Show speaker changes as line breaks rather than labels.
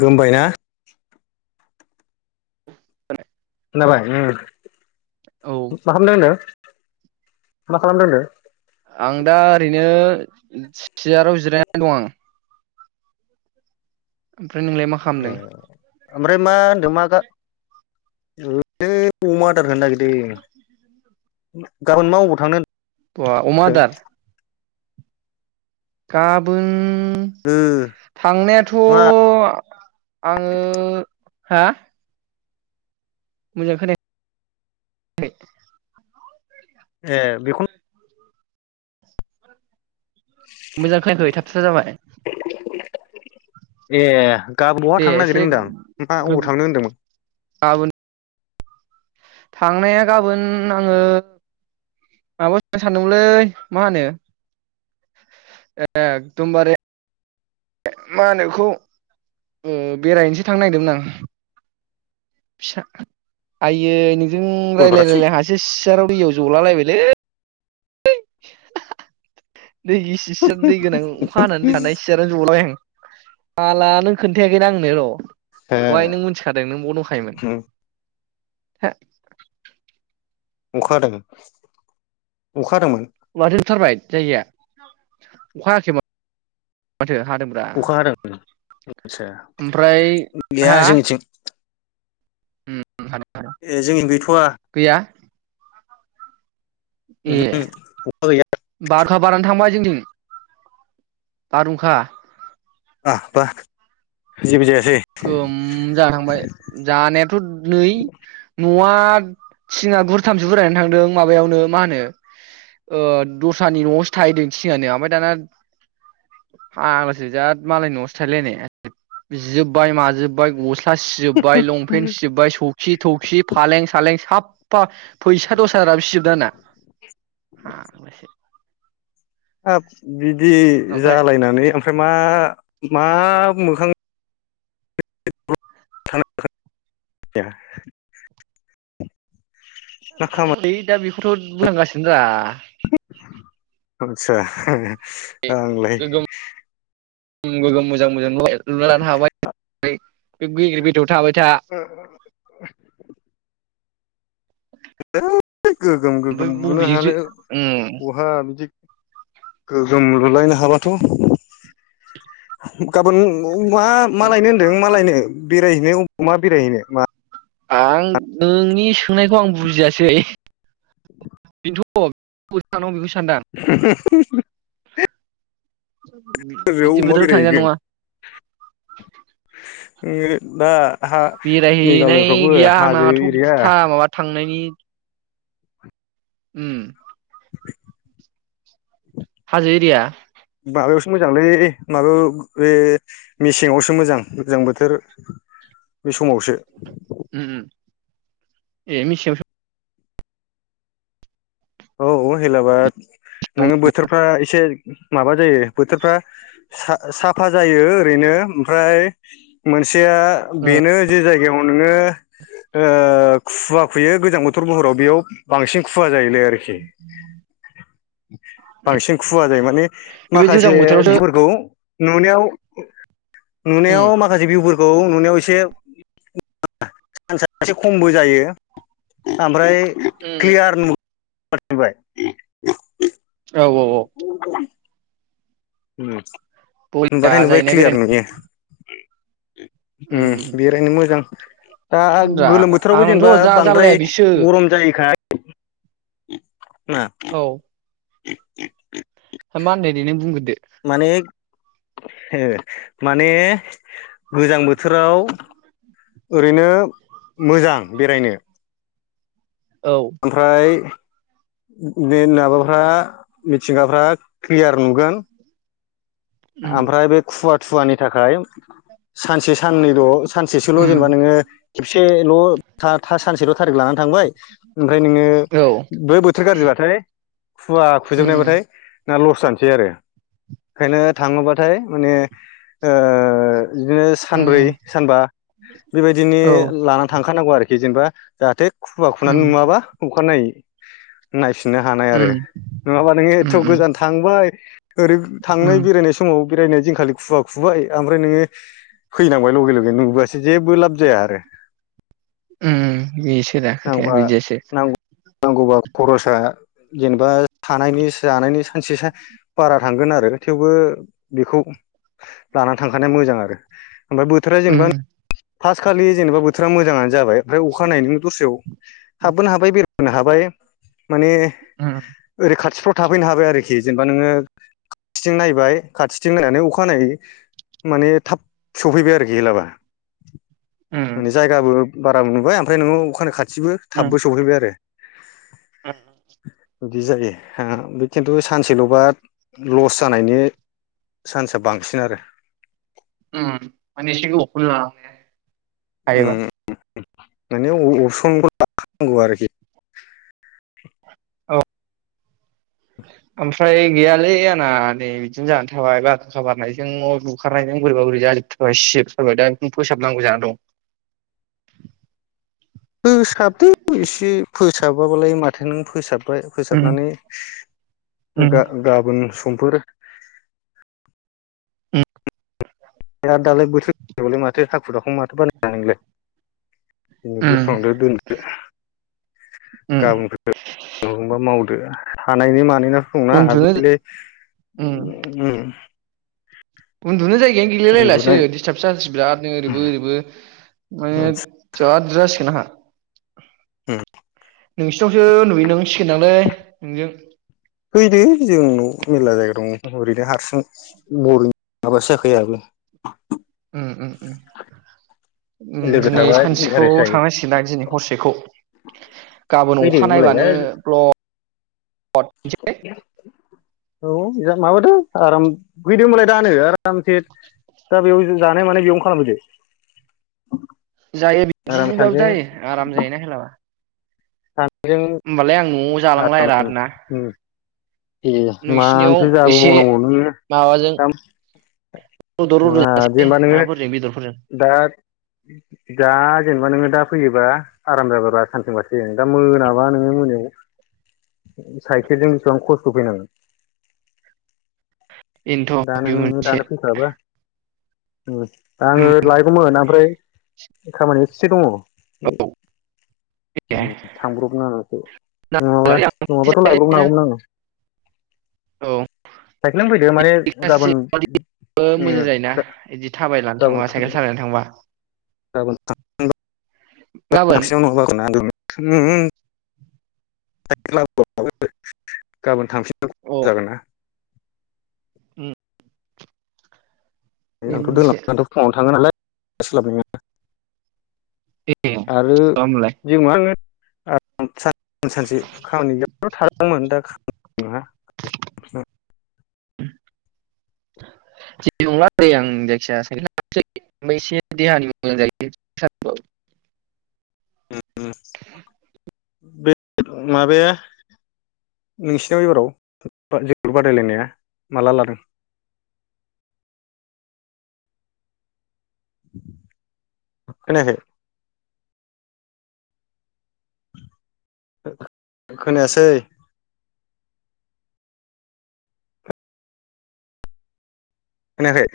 गोमबाय ना
[inaudible]
खोनाबाय मा
औ
खालामदों होनदों मा खालामदों होनदों
आं दा ओरैनो सियाराव जिरायनानै दं आं ओमफ्राय नोंलाय मा
होनदों?
खालामदों
ओमफ्राय मा [unintelligible] [unintelligible] [unintelligible] गाबोन मा अबाव थांनो
बा अमा आदार गाबोन उम
ओ
थांनायाथ'
मा
आङो हा मोजां खोनायाखै
ए बेखौनो
मोजां खोनायाखै थाबथा थुबथा जाबाय
ए गाबोन बावहा
दे
थांनो
एसे
नागिरदों होनदों अबाव
गोगो
थांनो होन्दोंमोन
गाबोन थांनाया गाबोन आङो माबानो सानदोंमोनलै मा होनो ए एकदमबारे मा होनोखौ बेरायैनोसै थांनो नागिरदोंमोन आं फिसा आइयै जों रायज्लाय
गवालपाराथिं
रायलाय हासे सियाराव दैयाव जला लायबाय लै [unintelligible] दै गिसे सि दै गोनां अखा हानानै दै हानाय सियानो जलबाय आं फाग्ला नों खोन्थायाखैना आंनो र बहाय
ए
नों मिथिखादों नों बाव दंखायोमोन
उम
हो
अखा हादों अखाफोर
[unintelligible] थारबाय जायगाया अखा हायाखैमोन माथो हादोंब्रा
अखा हादों आदसा
ओमफ्राय
गैया
हा
जोंनिथिं
उम हादों
ए जोंनि गैथ'वा
गैया
ओहो अखा‌ गैया
हुंखा बारानो थांबाय जोंनिथिं बारहुंखा
आ बा जेबो जाया
गोम जा थांबाय जानायाथ' नै न'आ थिङा गुरथामसो बुरायनानै थांदों माबायावनो मा होनो ओ दस्रानि न'आवसो थाहैदों थिङानो ओमफ्राय दाना फाग्लासो बिराद मालायनि न'आवसो थाहैलायनाय बिसिजों बाय माजोब्बाय ग सिजोब्बाय लंपेन सिजोब्बाय सौखि थौखि फालें सालें साब फा फैसा दसजाराबो सिजोबदो आंना फाग्लासो
बिदाफंबाइ दि
ओमफ्राय
जालायनानै ओ ओमफ्राय मा मा मोखां [unintelligible] खामानि
ओइ दा बे औथ' बुंहांगासिनो दा
आदसा। आंलाय
उम गोगोम मोजां मोजां लुबाय लुना लानो हाबाय बे गेग्रेबाव गेजेराव थाबाय था।
[unintelligible] गोगोम
ओमफ्राय
गोगोम लुनो
बबेजोंसो
हानो बहा बिदि गोगोम लुलांनो हाबाथ' गाबोन औ मा मा
उम
मालायनो होनदों मा मालायनो बेराय मायाव मा बेरायहैनो मा
आं नोंनि सोंनायखौ आं बुजियासै। [inaudible]
[inaudible] हाजोआव
बिदि
अबाव
बोथोराव थांजानाय
बेरायहैगोन
नङा।
[unintelligible] मेघालयफ्रावबो
बेरायहैनाय गैया
हाजो
आंनाथ' बिदि
एरिया
था माबा थांनायनि उम। हाजो एरिया
माबायावसो मोजांलै माबायाव बे मेसेङावसो मोजां गोजां बोथोर बे समावसो।
उम उम ए मेसेंआवसो।
औ हेलाबाद नोङो बोथोरफ्रा एसे माबा जायो बोथोरफ्रा सा-साफा जायो ओरैनो ओमफ्राय मोनसे आ बेनो जे जायगा बेयाव नोङो ओ खुवा खुयो गोजां बोथोर बहराव बांसिन खुवा जायोलै। बांसिन खुवा जायो माने
बेबायदि गोजां बोथोरावसो
माखासेफोरखौ नुनायाव नुनायाव
उम
माखासे भिउफोरखौ नुनायाव एसे चान्सआ एसे खमबो जायो ओमफ्राय क्लियार नु [unintelligible]
औ औ औ।
उम।
बरिया
नुबाथाय नुबाय
जाहैनाय
क्लियार
बेरायनो
नुयो उम बेरायनो मोजां दा
रा
गोलोम बोथोरावबो
आंथ'
जेनेबा
जा जारलाया
बांद्राय
बिसो
गरम जायोखा ना
औ
[unintelligible]
मा होननाय दे नों बुंग्रोदो?
माने ए माने गोजां बोथोराव ओरैनो मोजां बेरायनो
औ
ओमफ्राय बे माबाफ्रा मिथिंगाफ्रा क्लियार नुगोन।
उम
ओमफ्राय बे खुवा खुवानि थाखाय सानसे साननैल' सानसेसोल'
उम
जेनेबा नोङो खेबसेल' था सानसेल' थारिख लानानै थांबाय ओमफ्राय नोङो
औ
बे बोथोर गाज्रिबाथाय खुवा
उम
खुजोबनायबाथाय ना लस जानोसै आरो ओंखायनो थाङोबाथाय माने ओ बिदिनो
उम
सानब्रै सानबा बेबायदिनो
औ
लानानै थांखानांगौ आरोखि। दे जेनबा जाहाथे खुुवा खुनानै
उम
नुवाबा अखानायै नाय सनो हानाय आरो
उम
नङाबा नोङो
उम
एथ'
उम
गोजान थांबाय ओरै थांनाय
उम
बेरायनाय बेरायनाय दिनखालि खुुवा खुबाय ओमफ्राय नोङो फैनांबाय लगे लगे नुबोआसै जेबो लाब जाया आरो।
उम बेसो दा खोथाया
नांबा
बिदियासो
नांगौ नांगौबा खरसा जेनेबा थानायनि जानायनि सानसे सानसे बारा थांगोन आरो थेवबो बेखौ ला थांखानाया मोजां आरो। ओमफ्राय बोथोरा जेनेबा
उम
फार्स्ट खालि जेनेबा बोथोरा मोजाङानो जाबाय ओमफ्राय अखानायै नों दस्रायाव हाबबोनो हाबाय बे बेरायबोनो हाबाय। माने
उम
ओरै खाथिफ्राव थाफैनो हाबाय आरोखि जेनेबा नोङो खाथिथिं नायबाय खाथिथिं नायनानै अखानायै माने थाब सफैबाय आरोखि हेलाबा [inaudible]
उम
मानि जायगाबो। बाराबो नुबाय ओमफ्राय नों अखानि खा इथिबो थाबबो सौहैबाय आरो।
उ।
बिदि जायो हा बि खिन्थु सानसेल'बा लस जानायनि चान्सा बांसिन आरो।
उम माने एसे गोबावखौनो लाबाय आरो। हायोबा?
[unintelligible]
ओ। ओमफ्राय गैयालै आंना नै बिदिनो जाना थाबाय बारहुंखा बारनायजों न' बुखारनायजों बोरैबा बोरैबि जाजोबथारबाय सिजोबथारबाय दा बेखौनो फोसाबनांगौ जाना दं।
फोसाबदो एसे फोसाबाबालाय माथो नों फोसाब फाय
उम
फोसाबनानै
उम
गा गाबोन स समफोर
उ।
दालाय [unintelligible] माथो हाखु दाखु माथो बानायनो हानो नोंलाय बिनो बोस्रांदो
उम
दोनदो गाबोनखौ बा मावदो। हानायनि मानि न
उन्दुनो उम
[unintelligible]
उन्दुनो जाय गायानो गैलाय लायलासो
उन्दुनाय
दिस्थाबसो जानोसै बिरादनो ओरैबो ओरैबो माने जाद जासिगोन आहा।
उम।
नोंसिनावसो नुयोनांसिगोन दांलै नोंजों।
फैदो जोंनाव मेरला जायगा दं ओरैनो हारसिं बरिं माबासो जाखायो आहाबो।
उ उ उ उम
लोगो
दिनै
थाबा
सानसेखौ
इन्टारेस्ट जायो
थांनांसिगोन दां दिनै हरसेखौ गाबोन
फैदो
अखा नायबानो
होमबालाय
ब्ल
औ [unintelligible] माबादो। आराम फैदो होनबालाय दानो आरामसे दा बेयाव जों जानाय मानाय बेयावनो खालामफैदो।
जायो
आराम
बिदिजोंबाबो
सानैजों
जायो आराम जायोना होलाबा।
था
होमबालाय आं न'आव जालांलायला आरो ना।
ए
नोंसिनियाव
मानोथो
एसे
जाबोबावनांगौ नोङो
माबाजों
दा
रद' रद'
ओ जेनेबा नोङो
माबाफोरजों बेदरफोरजों
दा दा जेनेबा नोङो दा फैयोबा आराम जागोन सानथिं बाथिं दा मोनाबा नोङो मोनायाव साइकेलजों बिसेबां खस्थ स्थ' फैनांगोन। दा
बेनोथ' बे
नोङो
मोनसे
दानो फैखाबा ओ दा आङो लायगौमोन ओमफ्राय खामानिया एसे दङ। ओ थांब्रबनांगोनसो ओ नङाबा नङाबाथ' लायब्रबनो हागौमोन आङो साइकेलानो फैदो माने
गासि
गाबोन
[unintelligible]
उम
मोजां जायोना बिदि थाबायनानै
गाबोन
थांबा साइकेल सालायनानै थांबा।
गाबोन [unintelligible]
गाबोन
[unintelligible] [unintelligible] [inaudible] गाबोन थांफि
अ
जागोना
बे
आंथ' दोनला
मोनसे
[inaudible] [unintelligible] आंथ' फुंआवनो थाङो नालाय [unintelligible]
ए
आरो
होमबालाय
जों मा होन [unintelligible]
जेबो नंला दे आं जायखिजया [inaudible] एसे देहानि मोजां जायो [unintelligible]
[unintelligible] बे माबाया नोंसिनाव एबाराव जोलुर बादायलायनाया माला लादों? खोनायाखै खोनायासै खोनायाखै?